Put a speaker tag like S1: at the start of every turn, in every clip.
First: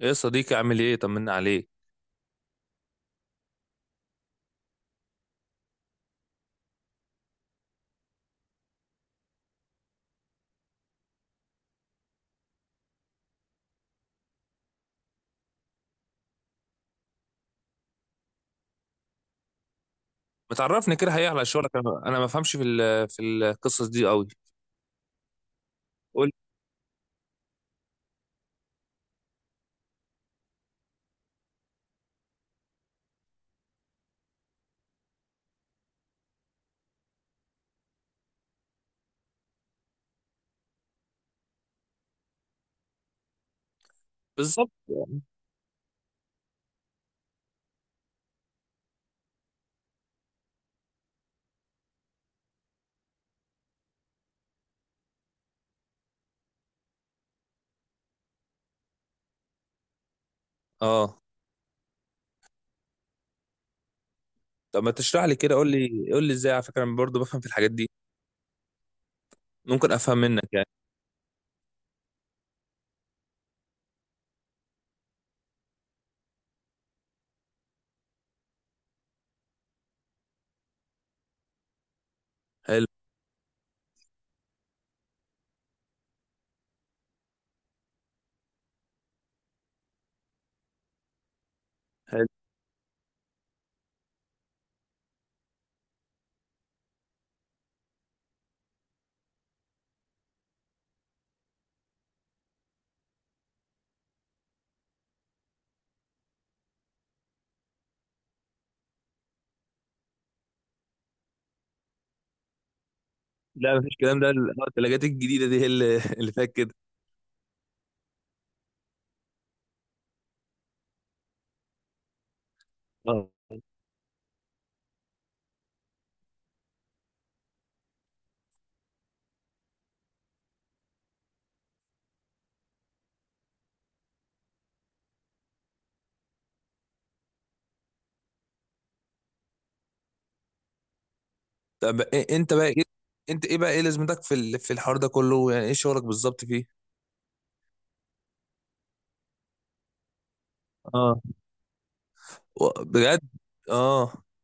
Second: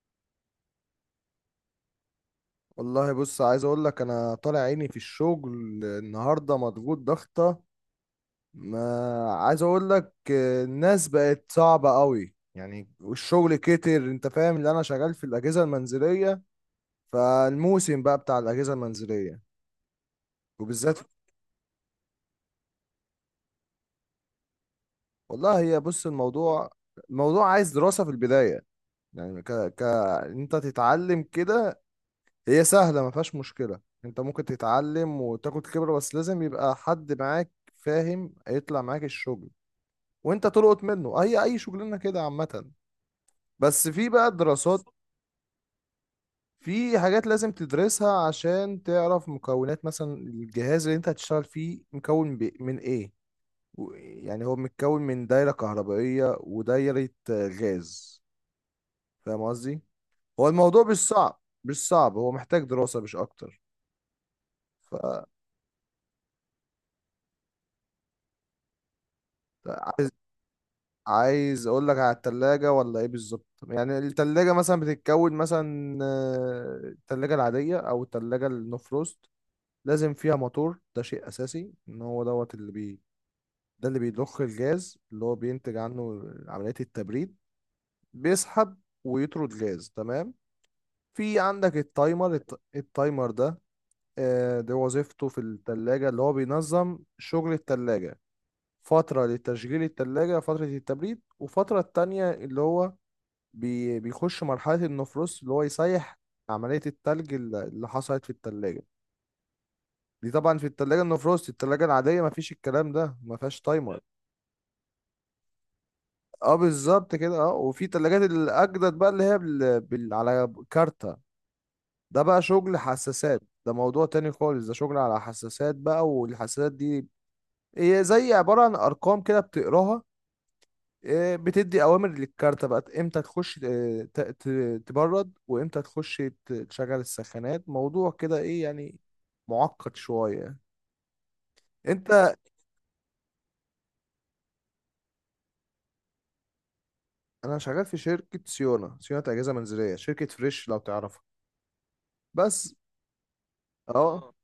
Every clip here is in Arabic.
S1: ايه يا صديقي، عامل ايه؟ طمنا عليك.
S2: والله بص عايز اقول لك انا طالع عيني في الشغل. النهارده مضغوط ضغطه. ما عايز اقول لك، الناس بقت صعبه قوي يعني، والشغل كتر. انت فاهم اللي انا شغال في الاجهزه المنزليه، فالموسم بقى بتاع الاجهزه المنزليه
S1: ما تعرفني
S2: وبالذات.
S1: كده حقيقة على شغلك، انا ما بفهمش في القصص دي قوي.
S2: والله هي بص
S1: قول لي.
S2: الموضوع، عايز دراسه في البدايه. يعني ك ك انت تتعلم كده. هي سهلة ما فيهاش مشكلة. انت ممكن تتعلم وتاخد خبرة، بس لازم يبقى حد معاك فاهم يطلع معاك الشغل، وانت تلقط منه اي شغلانة كده عامة. بس في بقى
S1: بالظبط.
S2: دراسات، في حاجات لازم تدرسها عشان تعرف مكونات مثلا الجهاز اللي انت هتشتغل فيه مكون من ايه. يعني هو متكون من دايرة كهربائية ودايرة غاز. فاهم قصدي؟ هو الموضوع مش
S1: اه.
S2: صعب، هو محتاج دراسة مش اكتر.
S1: طب ما
S2: ف
S1: تشرح لي كده، قول لي ازاي؟ على فكره انا برضه بفهم في الحاجات دي. ممكن افهم منك يعني.
S2: عايز اقول لك على التلاجة ولا ايه بالظبط؟ يعني التلاجة مثلا بتتكون مثلا، التلاجة العادية او التلاجة النو فروست لازم فيها موتور. ده شيء اساسي، ان هو دوت اللي
S1: حلو.
S2: بي، ده اللي بيضخ الجاز اللي هو بينتج عنه عملية التبريد. بيسحب ويطرد جاز، تمام. في عندك
S1: حلو.
S2: التايمر، التايمر ده ده وظيفته في التلاجة اللي هو بينظم شغل التلاجة. فترة لتشغيل التلاجة، فترة التبريد، وفترة التانية اللي هو بيخش مرحلة النفروست، اللي هو يسيح عملية التلج اللي حصلت في التلاجة. دي طبعا في التلاجة النفروست، التلاجة العادية مفيش الكلام ده، مفيهاش
S1: لا مفيش
S2: تايمر.
S1: كلام ده، الثلاجات الجديده دي هي اللي اللي فيها
S2: اه
S1: كده.
S2: بالظبط كده. اه، وفي تلاجات الأجدد بقى اللي هي على كارتة. ده بقى شغل
S1: اه.
S2: حساسات. ده موضوع تاني خالص، ده شغل على حساسات بقى. والحساسات دي هي زي عبارة عن أرقام كده بتقراها، بتدي اوامر للكارتة بقى امتى تخش تبرد، وامتى تخش تشغل السخانات. موضوع كده ايه يعني، معقد شوية.
S1: طب
S2: انت
S1: إيه انت بقى ايه؟ انت ايه بقى، ايه لازمتك في الحوار ده كله؟ يعني ايه شغلك بالظبط فيه؟
S2: انا شغال في شركة سيونا، اجهزة منزلية، شركة فريش لو
S1: اه.
S2: تعرفها. بس.
S1: و- بجد؟
S2: اه
S1: اه.
S2: اه.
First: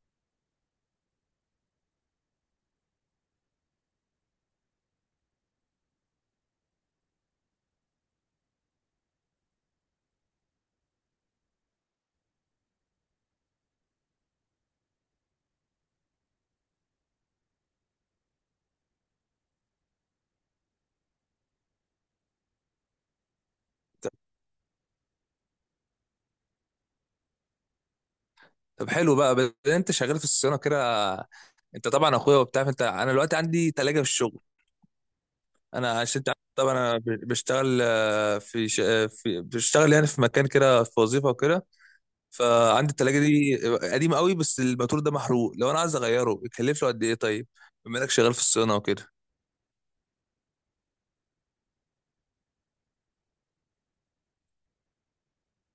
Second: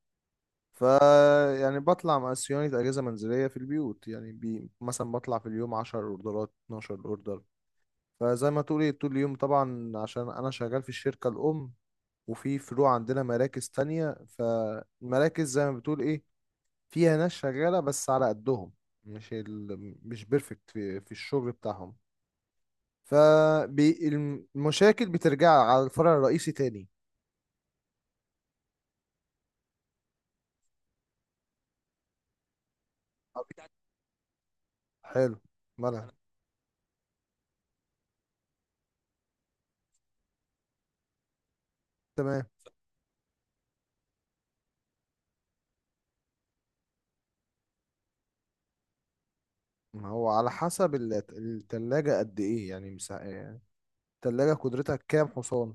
S2: ف يعني بطلع مع صيانة اجهزة منزلية في البيوت. يعني بي مثلا بطلع في اليوم 10 اوردرات، 12 اوردر. فزي ما تقولي طول اليوم طبعا، عشان انا شغال في الشركة الام. وفي فروع عندنا، مراكز تانية، فالمراكز زي ما بتقول ايه، فيها ناس شغالة بس على قدهم. مش ال... مش بيرفكت في الشغل بتاعهم، فالمشاكل بترجع على الفرع الرئيسي تاني.
S1: طب حلو بقى، بس انت شغال في الصيانه كده، انت طبعا اخويا وبتاع، فانت انا دلوقتي عندي تلاجة في الشغل.
S2: حلو.
S1: انا
S2: مالها،
S1: عشان انت عارف طبعا انا بشتغل في, ش... آه، في بشتغل يعني في مكان كده، في وظيفه وكده.
S2: تمام.
S1: فعندي التلاجة دي قديمه قوي، بس الماتور ده محروق، لو انا عايز اغيره بيكلف له قد ايه طيب؟ بما انك شغال في الصيانه وكده.
S2: ما هو على حسب التلاجة قد ايه يعني، يعني التلاجة قدرتها كام حصان،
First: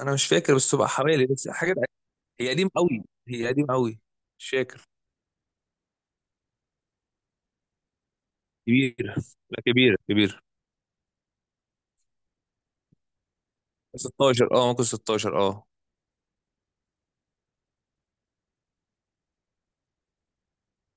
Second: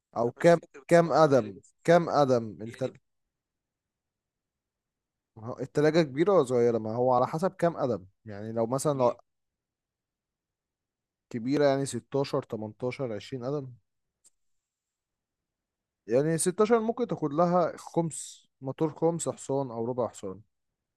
S1: انا مش
S2: او
S1: فاكر،
S2: كام،
S1: بس تبقى حوالي بس حاجه.
S2: كام
S1: هي
S2: قدم
S1: قديمه قوي، هي قديمه قوي. مش فاكر.
S2: ما هو التلاجة كبيرة ولا صغيرة؟ ما هو على حسب كام قدم. يعني لو
S1: كبير.
S2: مثلا لو
S1: لا، كبير كبير.
S2: كبيرة يعني 16 18 20 قدم.
S1: 16 اه، ممكن 16 اه.
S2: يعني 16 ممكن تاخد لها خمس موتور، خمس حصان أو ربع حصان.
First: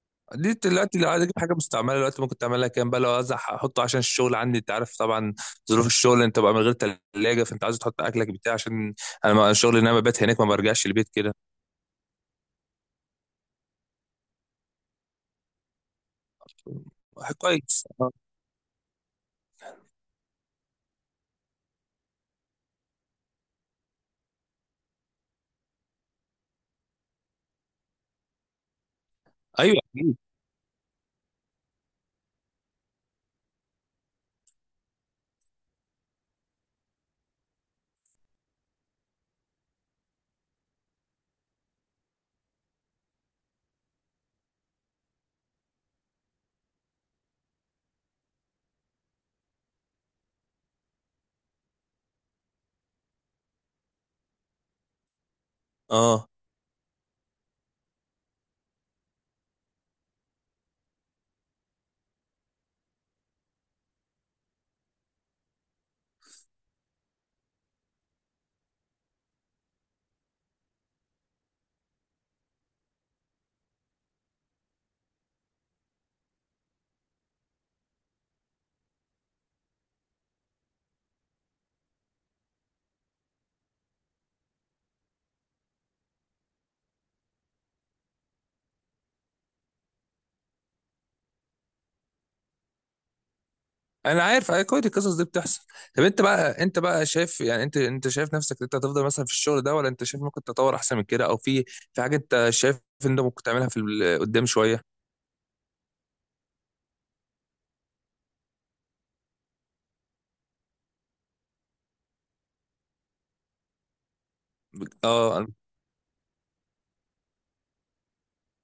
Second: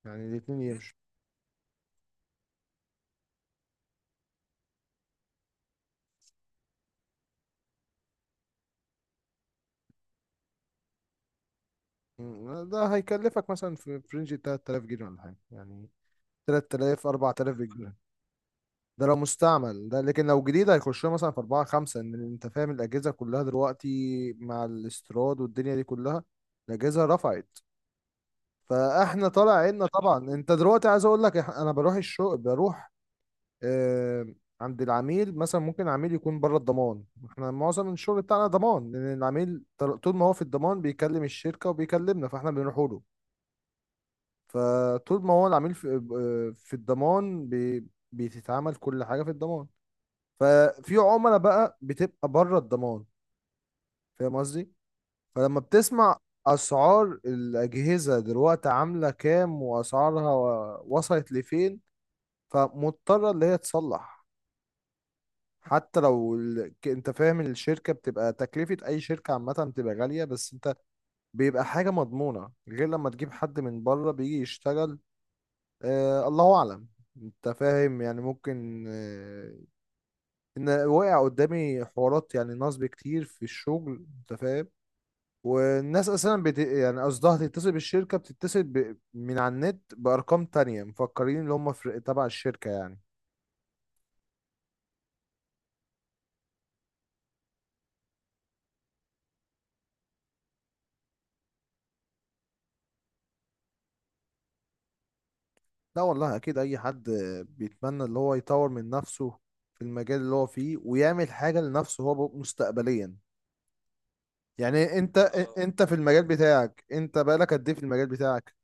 S2: يعني
S1: دي
S2: الاتنين يمشوا.
S1: دلوقتي لو عايز اجيب حاجه مستعمله دلوقتي، ممكن تعملها كام بقى؟ لو عايز احطه عشان الشغل عندي، انت عارف طبعا ظروف الشغل، انت بقى من غير ثلاجه، فانت عايز تحط اكلك بتاع عشان انا الشغل ان انا ببات هناك، ما برجعش البيت كده.
S2: م، ده هيكلفك مثلا في رينج 3000 جنيه ولا حاجة يعني، 3000 4000
S1: كويس
S2: بالجنيه.
S1: آه.
S2: ده لو مستعمل ده، لكن لو جديد هيخش له مثلا في 4 5. ان انت فاهم الاجهزه كلها دلوقتي مع الاستيراد والدنيا دي كلها الاجهزه رفعت. فاحنا طالع
S1: ايوه
S2: عنا
S1: اكيد.
S2: طبعا. انت دلوقتي عايز اقول لك، انا بروح الشغل، بروح آه، عند العميل. مثلا ممكن العميل يكون بره الضمان. احنا معظم الشغل بتاعنا ضمان، لان العميل طول ما هو في الضمان بيكلم الشركة وبيكلمنا، فاحنا بنروح له. فطول ما هو العميل في الضمان بتتعمل كل حاجة في الضمان. ففي عملاء بقى بتبقى بره الضمان، فاهم قصدي؟ فلما بتسمع
S1: اه.
S2: اسعار الاجهزة دلوقتي عاملة كام، واسعارها وصلت لفين، فمضطرة اللي هي تصلح. حتى لو انت فاهم الشركة بتبقى تكلفة، اي شركة عامة بتبقى غالية، بس انت بيبقى حاجة مضمونة، غير لما تجيب حد من بره بيجي يشتغل، آه الله اعلم. انت فاهم يعني؟ ممكن آه ان وقع قدامي حوارات، يعني نصب كتير في الشغل، انت فاهم. والناس اساسا يعني قصدها تتصل بالشركة، بتتصل من على النت بارقام تانية، مفكرين اللي هم تبع الشركة يعني.
S1: انا عارف، أيوة، كويس، القصص دي بتحصل. طب انت بقى، شايف يعني، انت شايف نفسك انت هتفضل مثلا في الشغل ده، ولا انت شايف ممكن تطور احسن من كده، او في في حاجه انت شايف ان انت ممكن تعملها قدام شويه؟
S2: لا والله اكيد اي حد بيتمنى اللي هو يطور من نفسه في المجال اللي هو فيه، ويعمل حاجة لنفسه هو مستقبليا. يعني انت،
S1: اه.
S2: في المجال بتاعك انت بقالك قد ايه في المجال بتاعك؟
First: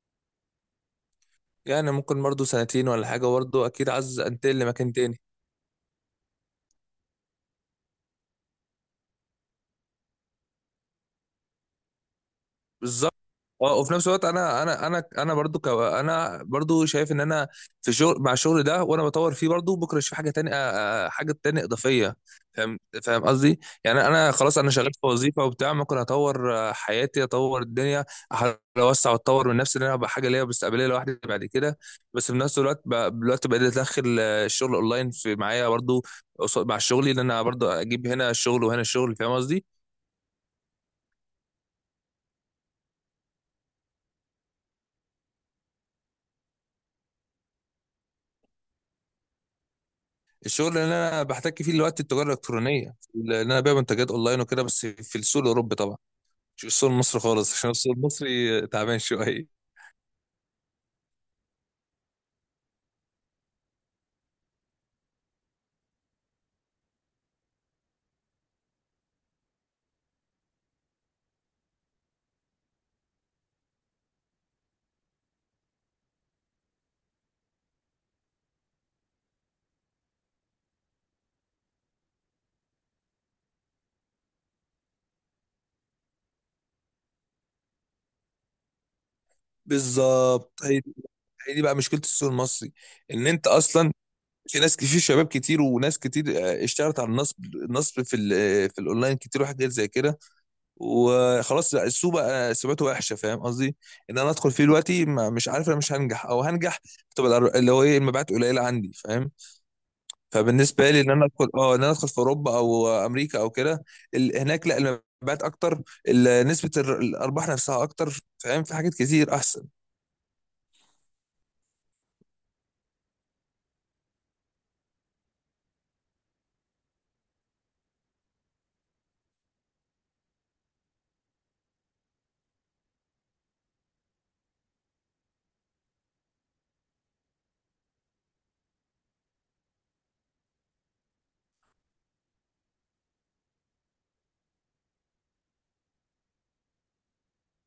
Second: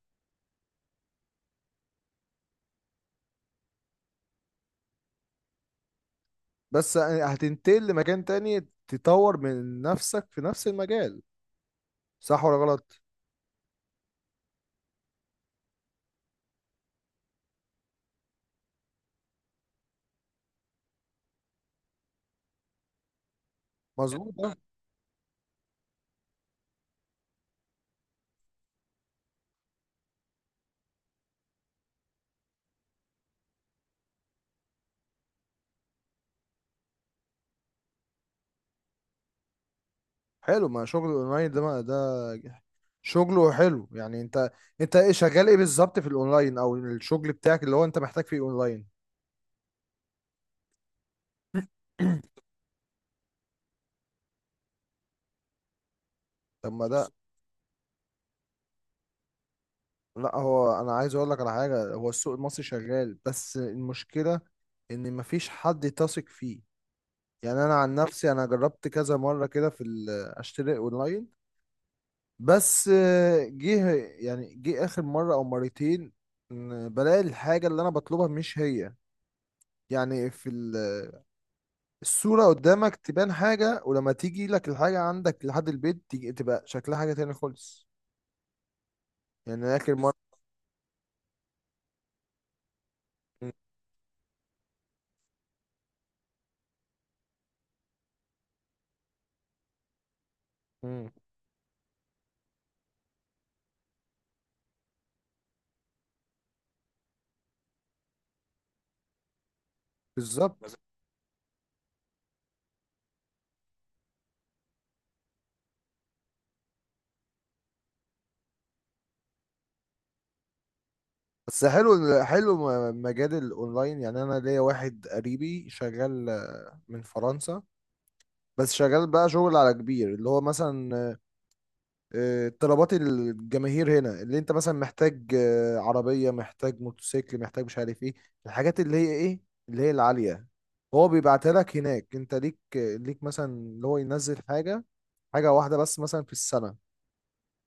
S1: يعني ممكن برضه سنتين ولا حاجه، برضه اكيد عايز انتقل لمكان تاني.
S2: بس هتنتقل لمكان تاني تطور من نفسك في نفس المجال، صح ولا غلط؟
S1: بالظبط. اه، وفي نفس الوقت انا برضو انا برضو شايف ان انا في شغل مع الشغل ده، وانا بطور فيه برضو، بكره اشوف حاجه تانية، حاجه تانية اضافيه. فاهم، قصدي يعني. انا
S2: مظبوط ده.
S1: خلاص انا شغال في وظيفه وبتاع، ممكن اطور حياتي، اطور الدنيا، أحاول اوسع واطور من نفسي ان انا ابقى حاجه ليا مستقبليه لوحدي بعد كده. بس في نفس الوقت دلوقتي بقيت ادخل الشغل اونلاين في معايا برضو، مع شغلي، ان انا برضو اجيب هنا الشغل وهنا الشغل، فاهم قصدي؟
S2: حلو، ما شغل الاونلاين ده، ما ده شغله حلو. يعني انت، انت ايه شغال ايه بالظبط في الاونلاين، او الشغل بتاعك اللي هو انت محتاج فيه اونلاين؟
S1: الشغل اللي انا بحتك فيه دلوقتي التجاره الالكترونيه، اللي انا ببيع منتجات اونلاين وكده، بس في السوق الاوروبي طبعا، مش في
S2: طب ما
S1: السوق
S2: ده،
S1: المصري خالص، عشان السوق المصري تعبان شويه.
S2: لا هو انا عايز اقول لك على حاجه، هو السوق المصري شغال بس المشكله ان مفيش حد تثق فيه. يعني انا عن نفسي انا جربت كذا مره كده في اشتري اونلاين، بس جه اخر مره او مرتين إن بلاقي الحاجه اللي انا بطلبها مش هي. يعني في الصوره قدامك تبان حاجه، ولما تيجي لك الحاجه عندك لحد البيت، تيجي تبقى شكلها حاجه تاني خالص. يعني اخر مره
S1: بالظبط، هي دي، هي دي بقى مشكله السوق المصري. ان انت
S2: بز-
S1: اصلا في ناس كتير، شباب كتير وناس كتير اشتغلت على النصب، في ال- آه، في الاونلاين كتير، وحاجات زي كده،
S2: مم.
S1: وخلاص لا، السوق بقى سمعته وحشه، فاهم قصدي؟ ان انا ادخل فيه دلوقتي، مش عارف انا، مش هنجح او هنجح، تبقى اللي هو ايه، المبيعات قليله عندي، فاهم؟
S2: بالظبط.
S1: فبالنسبه لي ان انا ادخل، اه ان انا ادخل في اوروبا او امريكا او كده، هناك لا، المبيعات اكتر، نسبه الارباح نفسها اكتر، فاهم؟ في حاجات كتير احسن.
S2: بس حلو، حلو مجال الاونلاين. يعني انا ليا واحد قريبي شغال من فرنسا، بس شغال بقى شغل على كبير اللي هو مثلا طلبات الجماهير هنا، اللي انت مثلا محتاج عربية، محتاج موتوسيكل، محتاج مش عارف ايه، الحاجات اللي هي ايه اللي هي العالية، هو بيبعتها لك هناك. انت ليك، مثلا اللي هو ينزل حاجة واحدة بس مثلا في السنة،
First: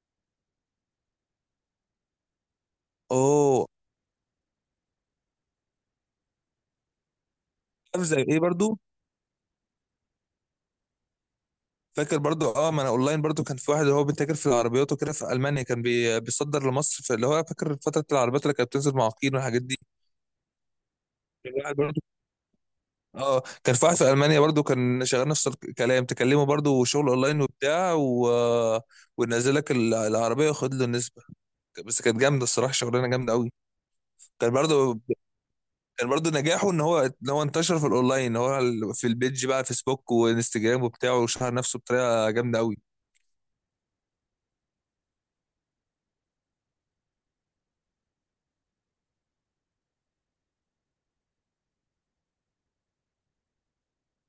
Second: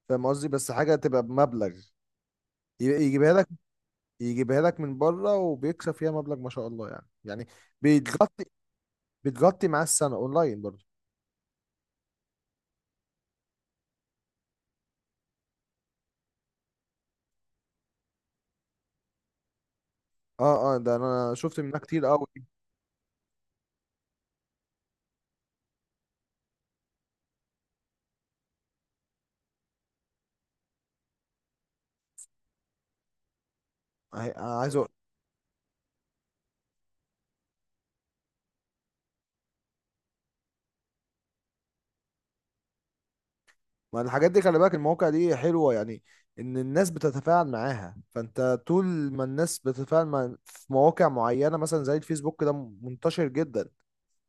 S2: فاهم قصدي؟ بس حاجة تبقى بمبلغ يجيبها لك،
S1: اوه.
S2: يجيبها لك من بره، وبيكسب فيها مبلغ ما شاء الله يعني، يعني
S1: عارف زي ايه
S2: بتغطي،
S1: برضو؟
S2: بتغطي معاه السنه اونلاين برضه.
S1: فاكر برضو اه، ما انا اونلاين برضو، كان في واحد اللي هو بيتاجر في العربيات وكده في المانيا، كان بيصدر لمصر، في اللي هو فاكر فتره العربيات اللي كانت بتنزل معاقين والحاجات دي.
S2: اه اه، ده انا
S1: كان
S2: شفت
S1: واحد
S2: منها
S1: برضو،
S2: كتير قوي.
S1: اه، كان في واحد في المانيا برضو كان شغال نفس الكلام، تكلمه برضو شغل اونلاين وبتاع و... ونزل لك العربيه وخد له النسبه. بس كانت جامده الصراحه، شغلانه جامده قوي.
S2: عاي-
S1: كان
S2: عايز اقول
S1: برضو، كان برضو نجاحه ان هو، انتشر في الاونلاين، ان هو في البيج بقى، فيسبوك وانستجرام وبتاعه، وشهر نفسه بطريقه جامده قوي.
S2: ما الحاجات دي خلي بالك المواقع دي حلوه، يعني ان الناس بتتفاعل معاها. فانت طول ما الناس بتتفاعل مع في مواقع معينه مثلا، زي الفيسبوك ده منتشر جدا.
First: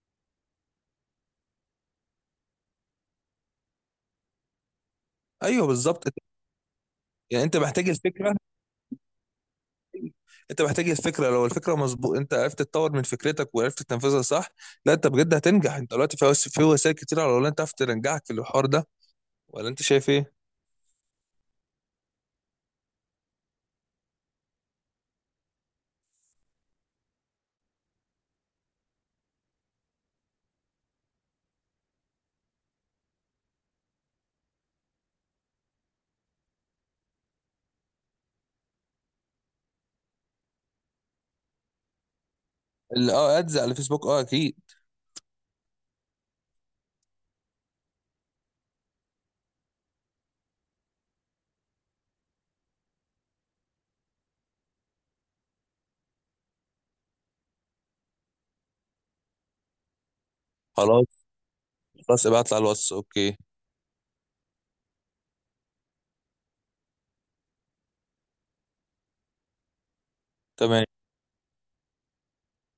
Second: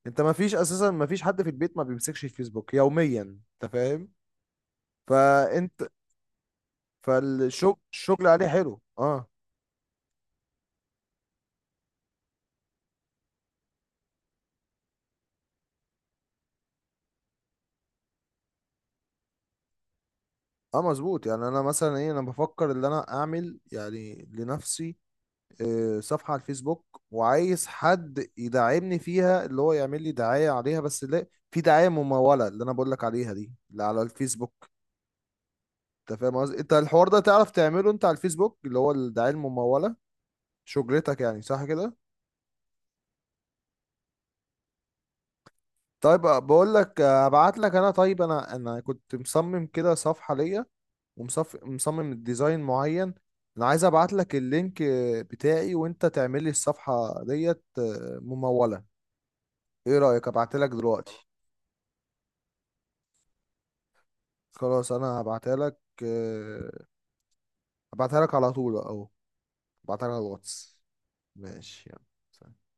S2: انت ما فيش اساسا ما فيش حد في البيت ما بيمسكش الفيسبوك يوميا، انت فاهم؟
S1: ايوه
S2: فانت
S1: بالظبط. يعني انت
S2: فالشغل،
S1: محتاج
S2: الشغل
S1: الفكره،
S2: عليه حلو اه.
S1: انت محتاج الفكره، لو الفكره مظبوط انت عرفت تطور من فكرتك وعرفت تنفذها صح، لا انت بجد هتنجح. انت دلوقتي في في وسائل كتير على الاونلاين تعرف تنجحك في الحوار ده، ولا انت شايف ايه؟
S2: اه مظبوط. يعني انا مثلا ايه، انا بفكر ان انا اعمل يعني لنفسي صفحة على الفيسبوك، وعايز حد يدعمني فيها اللي هو يعمل لي دعاية عليها، بس لا في دعاية ممولة، اللي انا بقول لك عليها دي اللي على الفيسبوك. انت فاهم قصدي؟ انت الحوار ده تعرف تعمله انت على الفيسبوك، اللي هو الدعاية الممولة. شجرتك يعني، صح كده؟
S1: اه، ادز على الفيسبوك، اه اكيد.
S2: طيب آه، بقول لك آه، هبعت لك انا. طيب انا كنت مصمم كده صفحة ليا، مصمم ديزاين معين. انا عايز ابعت لك اللينك بتاعي، وانت تعمل لي الصفحة ديت ممولة. ايه رأيك، ابعتها لك
S1: خلاص،
S2: دلوقتي؟
S1: ابعت لي على الواتس، اوكي.
S2: خلاص، انا هبعتها لك. آه، هبعتها لك على طول اهو. هبعتها لك على الواتس.
S1: تمام.
S2: ماشي، يلا، سلام.